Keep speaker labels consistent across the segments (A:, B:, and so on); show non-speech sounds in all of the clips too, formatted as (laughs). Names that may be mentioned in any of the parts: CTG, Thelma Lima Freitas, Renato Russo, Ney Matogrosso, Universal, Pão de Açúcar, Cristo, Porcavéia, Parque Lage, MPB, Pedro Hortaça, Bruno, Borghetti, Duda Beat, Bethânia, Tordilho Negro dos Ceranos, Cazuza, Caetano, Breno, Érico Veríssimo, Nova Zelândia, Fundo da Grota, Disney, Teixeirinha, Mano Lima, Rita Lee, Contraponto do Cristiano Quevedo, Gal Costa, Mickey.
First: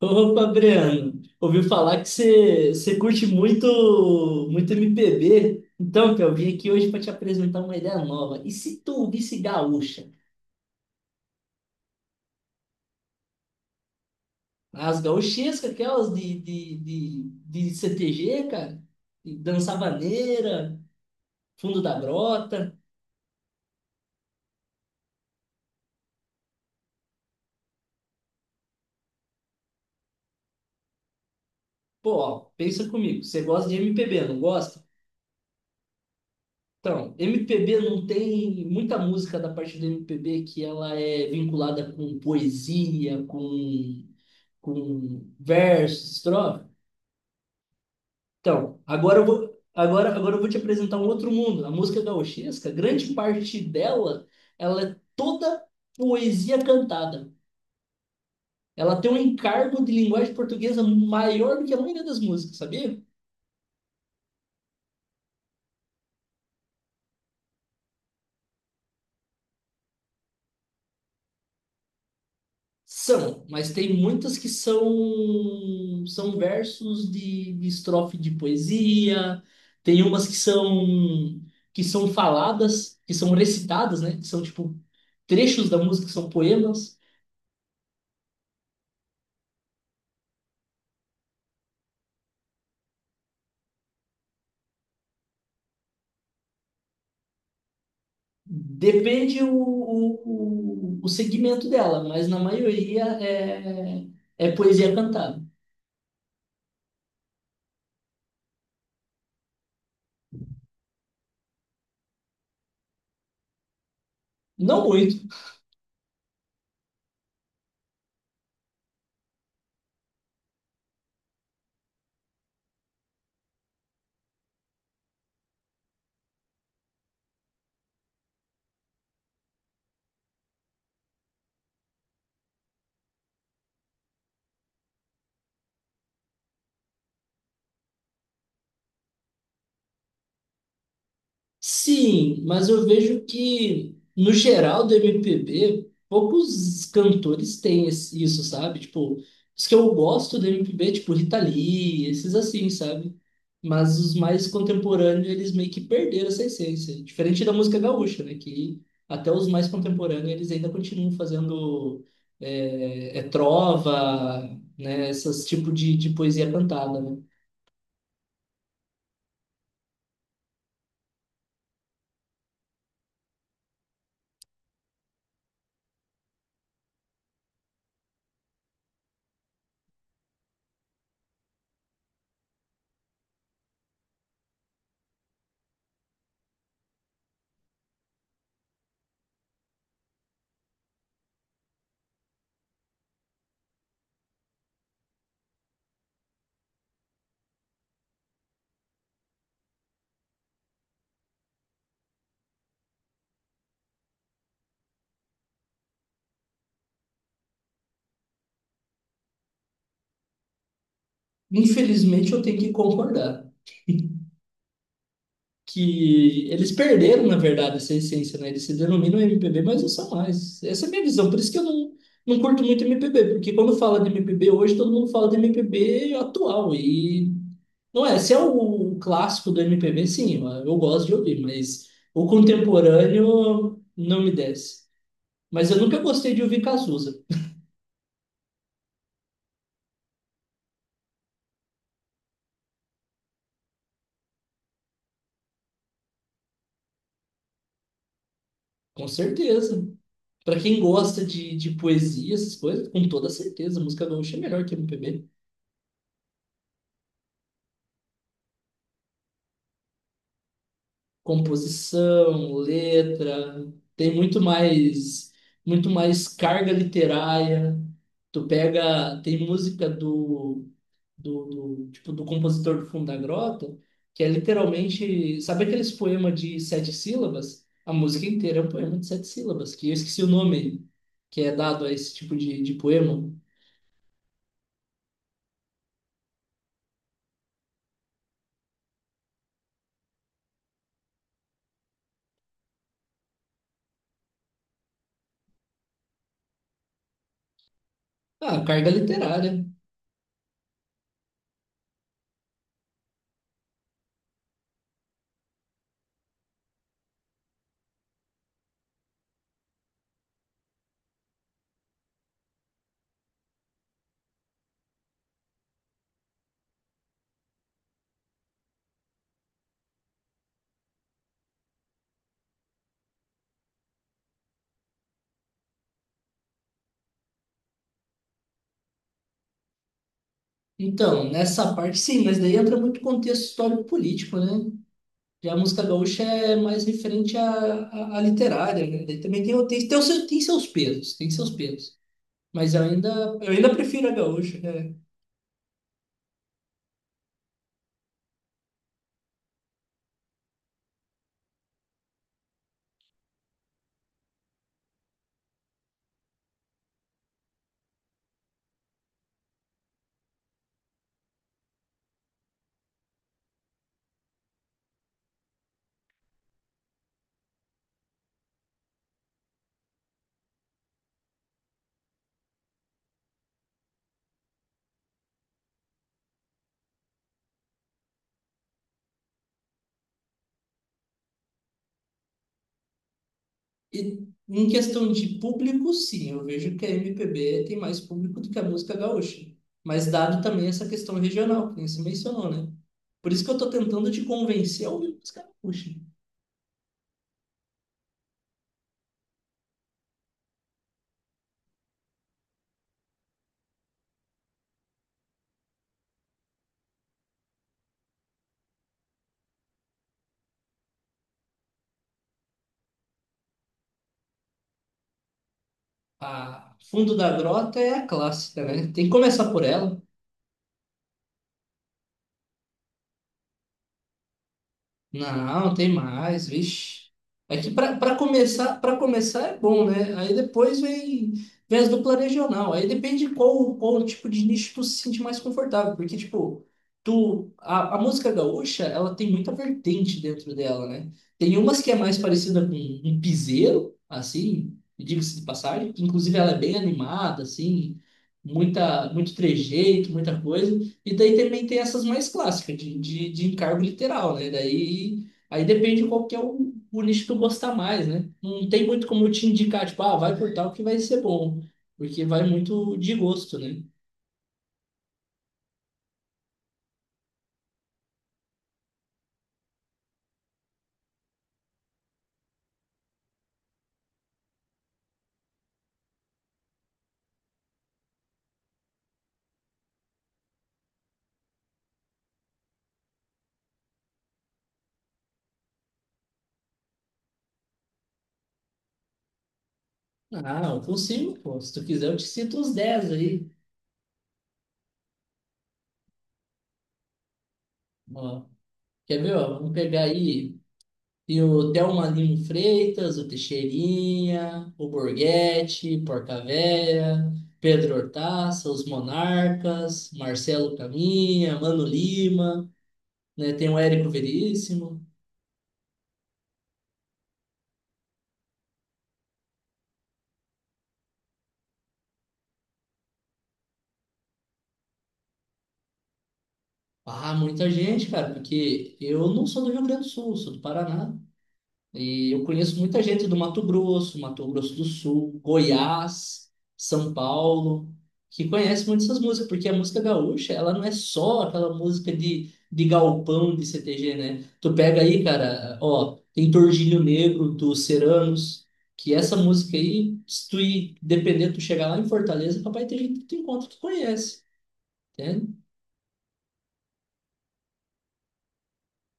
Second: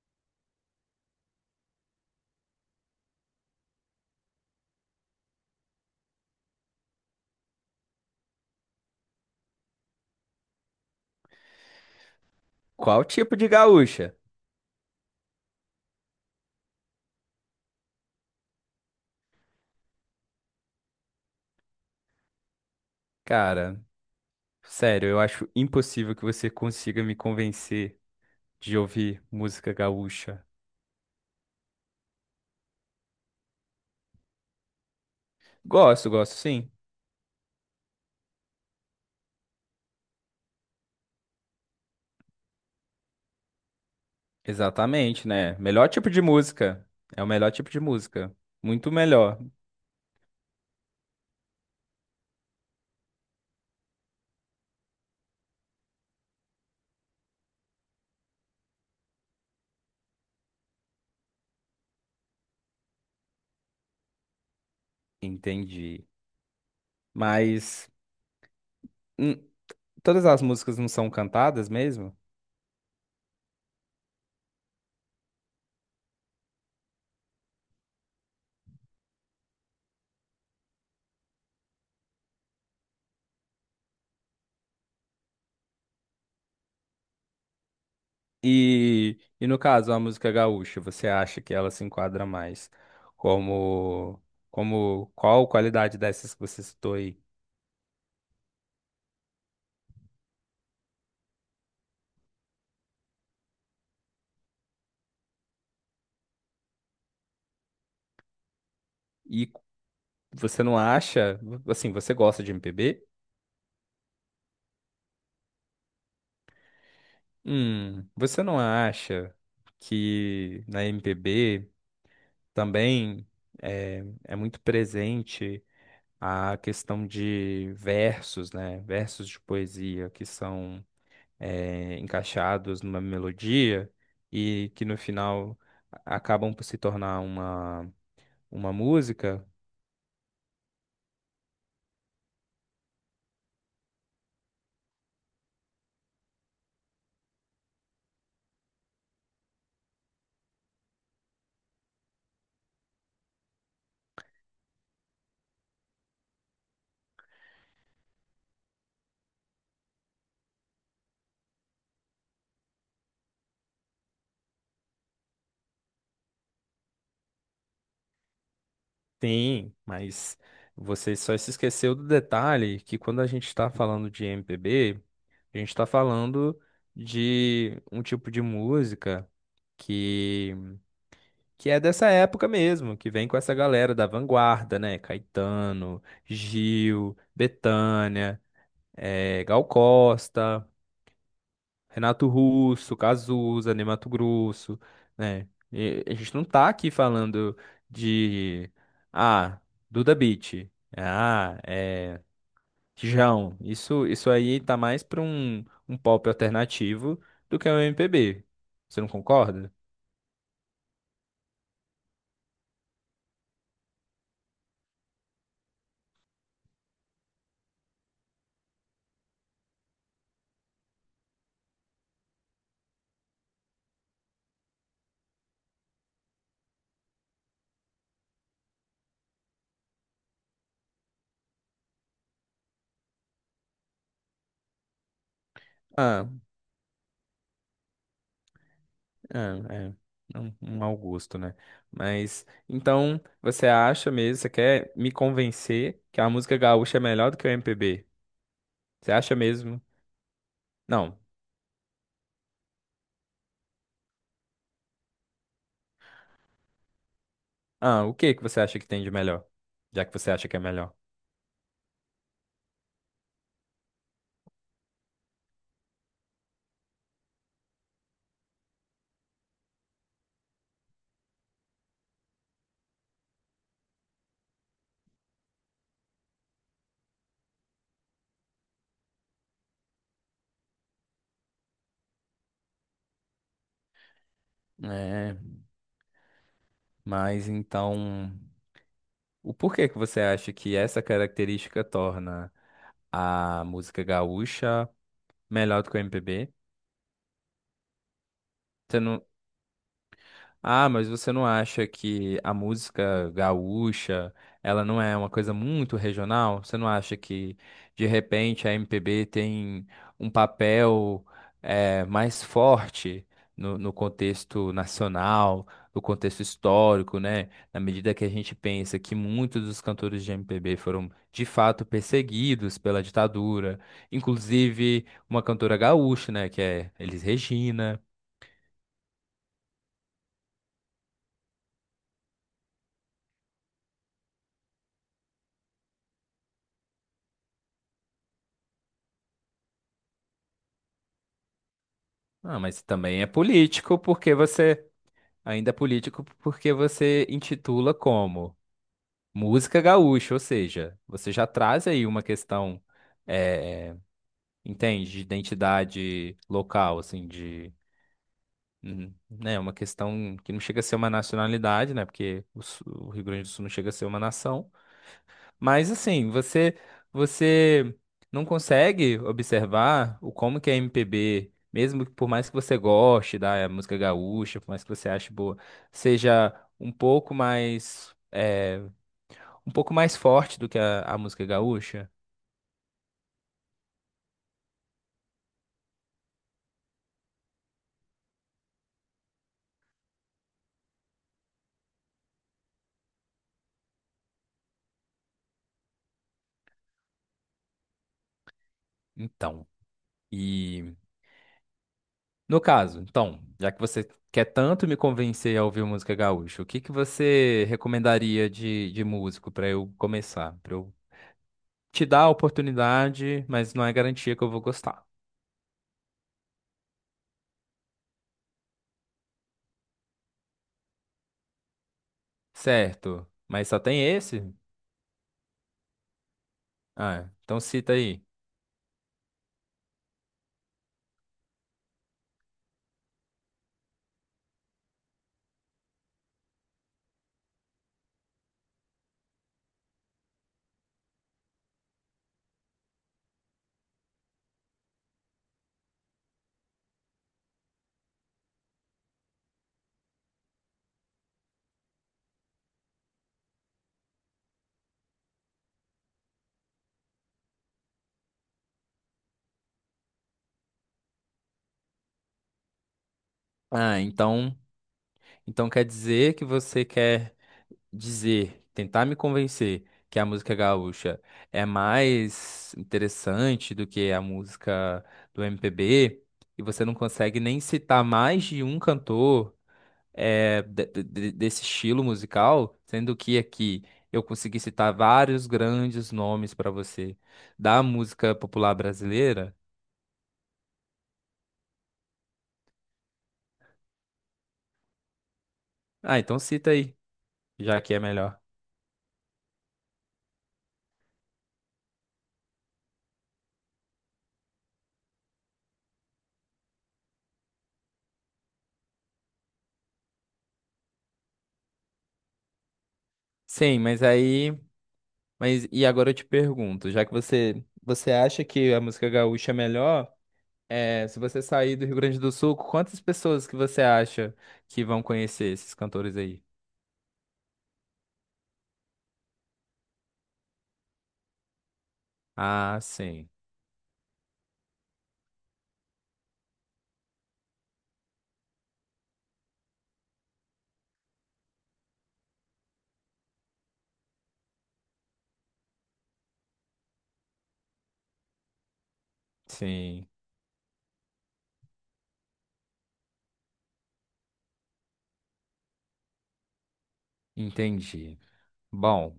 A: Opa, Breno, ouvi falar que você curte muito muito MPB. Então, que eu vim aqui hoje para te apresentar uma ideia nova. E se tu ouvisse gaúcha?
B: Qual tipo de gaúcha?
A: As gaúchescas, aquelas de CTG, cara, e Dança Vaneira, Fundo da Grota.
B: Cara, sério, eu acho impossível que você consiga me convencer de ouvir música gaúcha.
A: Pô, ó, pensa comigo, você gosta de MPB, não gosta?
B: Gosto, gosto sim.
A: Então, MPB não tem muita música da parte do MPB que ela é vinculada com poesia, com
B: Exatamente, né? Melhor tipo
A: versos,
B: de
A: estrofe.
B: música. É o melhor tipo de música.
A: Então,
B: Muito
A: agora eu
B: melhor.
A: vou, agora, agora eu vou te apresentar um outro mundo. A música gauchesca, grande parte dela, ela é toda poesia cantada. Ela tem um encargo de linguagem portuguesa maior do que a maioria das músicas, sabia?
B: Entendi. Mas hum, todas as músicas não são cantadas mesmo?
A: São, mas tem muitas que são versos de estrofe de poesia, tem umas que são faladas, que são recitadas, né? Que são tipo trechos da música, que são poemas.
B: E no caso, a música gaúcha, você acha que ela se enquadra mais como, como qual qualidade dessas que você citou aí?
A: Depende o segmento dela, mas na maioria é poesia cantada.
B: Você não acha, assim, você gosta de MPB?
A: Não muito.
B: Você não acha que na MPB também é muito presente a questão de versos, né? Versos de poesia que são encaixados numa melodia e que no final acabam por se tornar uma música?
A: Sim, mas eu vejo que, no geral do MPB, poucos cantores têm isso, sabe? Tipo, os que eu gosto do MPB, tipo Rita Lee, esses assim, sabe? Mas os mais contemporâneos, eles meio que perderam essa essência. Diferente da música gaúcha, né? Que até os mais contemporâneos, eles ainda continuam fazendo trova, né? Esses tipos de poesia cantada, né?
B: Sim, mas você só se esqueceu do detalhe que quando a gente está falando de MPB, a gente está falando de um tipo de música que, que é dessa época mesmo, que vem com essa galera da vanguarda, né? Caetano, Gil, Bethânia, Gal Costa, Renato Russo, Cazuza, Ney Matogrosso, né? E a gente não tá aqui falando de, ah, Duda Beat, ah, João, isso aí tá mais pra um, um pop alternativo do que um MPB. Você não concorda?
A: Infelizmente, eu tenho que concordar. (laughs) Que eles perderam, na verdade, essa essência, né? Eles se denominam MPB, mas não são mais. Essa é a minha visão. Por isso que eu não curto muito MPB, porque quando fala de MPB hoje, todo mundo fala de MPB atual. E não é, se é o clássico do MPB, sim, eu gosto de ouvir, mas o contemporâneo não me desce. Mas eu nunca
B: Ah,
A: gostei de ouvir Cazuza.
B: é, é. Um mau gosto, né? Mas, então, você acha mesmo, você quer me convencer que a música gaúcha é melhor do que o MPB?
A: Com
B: Você acha mesmo?
A: certeza. Para quem
B: Não.
A: gosta de poesia, essas coisas, com toda certeza, música gaúcha é melhor que MPB.
B: Ah, o que que você acha que tem de melhor? Já que você acha que é melhor.
A: Composição, letra, tem muito mais carga literária. Tu pega, tem música do, do tipo do compositor do Fundo da Grota, que é literalmente, sabe aqueles poemas de sete sílabas? A música inteira é um poema de sete sílabas, que eu esqueci o nome que é dado a esse tipo de poema.
B: É, mas então, o porquê que você acha que essa característica torna a música gaúcha melhor do que o MPB?
A: Ah, carga literária.
B: Ah, mas você não acha que a música gaúcha, ela não é uma coisa muito regional? Você não acha que, de repente, a MPB tem um papel mais forte no, no contexto nacional, no contexto histórico, né? Na medida que a gente pensa que muitos dos cantores de MPB foram, de fato, perseguidos pela ditadura, inclusive uma cantora gaúcha, né, que é Elis Regina.
A: Então, nessa parte, sim, mas daí entra muito contexto histórico-político, né? Já a música gaúcha é mais referente à literária, né? Daí também tem seus pesos, tem seus pesos.
B: Ah,
A: Mas
B: mas
A: eu ainda,
B: também é
A: eu ainda
B: político
A: prefiro a
B: porque
A: gaúcha,
B: você.
A: né?
B: Ainda é político porque você intitula como música gaúcha, ou seja, você já traz aí uma questão, eh, entende, de identidade local, assim, de. Hum, né, uma questão que não chega a ser uma nacionalidade, né? Porque o o Rio Grande do Sul não chega a ser uma nação. Mas assim, você não consegue observar o como que a MPB, mesmo que por mais que você goste da música gaúcha, por mais que você ache boa, seja um pouco mais um pouco mais forte do que a música gaúcha?
A: E em questão de público, sim, eu vejo que a MPB tem mais público do que a música gaúcha. Mas dado também essa questão regional, que nem você mencionou, né? Por isso que eu tô tentando te convencer a ouvir música gaúcha.
B: Então, e no caso, então, já que você quer tanto me convencer a ouvir música gaúcha, o que que você recomendaria de músico para eu começar, para eu te dar a oportunidade, mas não é garantia que eu vou gostar.
A: A Fundo da Grota é a clássica, né? Tem que começar por ela.
B: Certo. Mas só tem esse?
A: Não, tem mais, vixe.
B: Ah,
A: É
B: então
A: que
B: cita
A: para
B: aí.
A: começar, para começar é bom, né? Aí depois vem as dupla regional. Aí depende de qual tipo de nicho tu se sente mais confortável, porque tipo, a música gaúcha, ela tem muita vertente dentro dela, né? Tem umas que é mais parecida com um piseiro, assim, diga-se de passagem, inclusive ela é bem animada, assim, muita muito trejeito, muita coisa. E daí também tem essas mais clássicas, de encargo literal, né? Daí aí depende qual que é o nicho que tu gostar mais, né? Não tem muito como eu te indicar, tipo, ah, vai por tal que vai ser bom, porque vai muito de gosto, né?
B: Ah, então, então quer dizer que você quer dizer, tentar me convencer que a música gaúcha é mais interessante do que a música do MPB e você não consegue nem citar mais de um cantor desse estilo musical, sendo que aqui eu consegui citar vários grandes nomes para você da música popular brasileira.
A: Ah, eu consigo, pô. Se tu quiser, eu te cito uns 10 aí.
B: Ah, então cita aí. Já que é melhor.
A: Ó, quer ver, ó? Vamos pegar aí. E o Thelma Lima Freitas, o Teixeirinha, o Borghetti, Porcavéia, Pedro Hortaça, os Monarcas, Marcelo Caminha, Mano Lima, né? Tem o
B: Sim, mas
A: Érico
B: aí.
A: Veríssimo.
B: Mas e agora eu te pergunto, já que você acha que a música gaúcha é melhor, é, se você sair do Rio Grande do Sul, quantas pessoas que você acha que vão conhecer esses cantores aí?
A: Ah, muita gente, cara, porque eu não sou do Rio Grande do Sul, sou do Paraná. E eu conheço
B: Ah,
A: muita gente
B: sim,
A: do Mato Grosso, Mato Grosso do Sul, Goiás, São Paulo, que conhece muito essas músicas, porque a música gaúcha, ela não é só aquela música de galpão de CTG, né? Tu pega aí, cara, ó, tem Tordilho Negro dos Ceranos, que essa música
B: sim,
A: aí, se tu ir, dependendo, tu chegar lá em Fortaleza, papai, tem gente que tu encontra que conhece, né?
B: entendi. Bom,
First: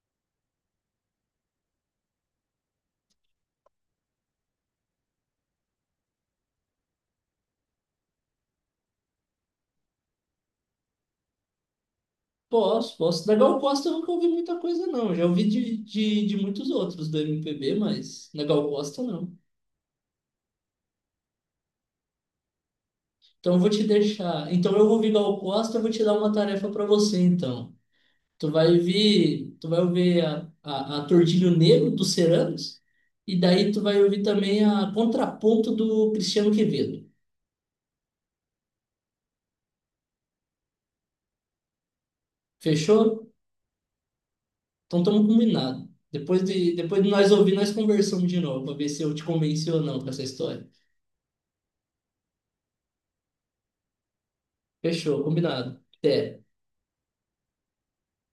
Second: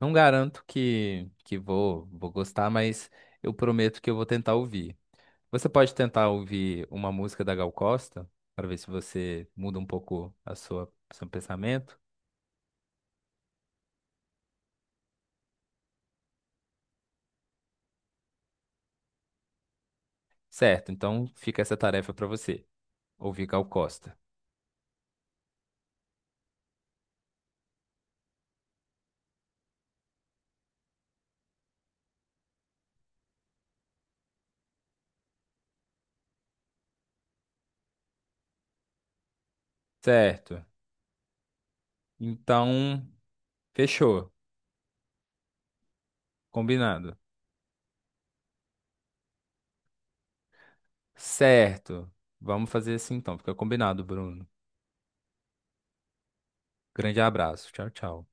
B: não garanto que vou gostar, mas eu prometo que eu vou tentar ouvir. Você pode tentar ouvir uma música da Gal Costa para ver se você muda um pouco a sua seu pensamento?
A: Posso, posso. Legal Costa eu nunca ouvi muita coisa, não. Já ouvi de muitos outros do MPB, mas Legal Costa não.
B: Certo, então fica essa tarefa para você, ouvir
A: Então eu
B: Gal
A: vou te
B: Costa.
A: deixar. Então eu vou ouvir Gal Costa, eu vou te dar uma tarefa para você, então. Tu vai ouvir a Tordilho Negro dos Ceranos, e daí tu vai ouvir também a Contraponto do Cristiano Quevedo.
B: Certo, então
A: Fechou?
B: fechou,
A: Então estamos combinados. Depois de
B: combinado.
A: nós ouvir, nós conversamos de novo, para ver se eu te convenci ou não com essa história.
B: Certo, vamos fazer assim então, fica combinado, Bruno.
A: Fechou, combinado. Até.
B: Grande abraço, tchau, tchau.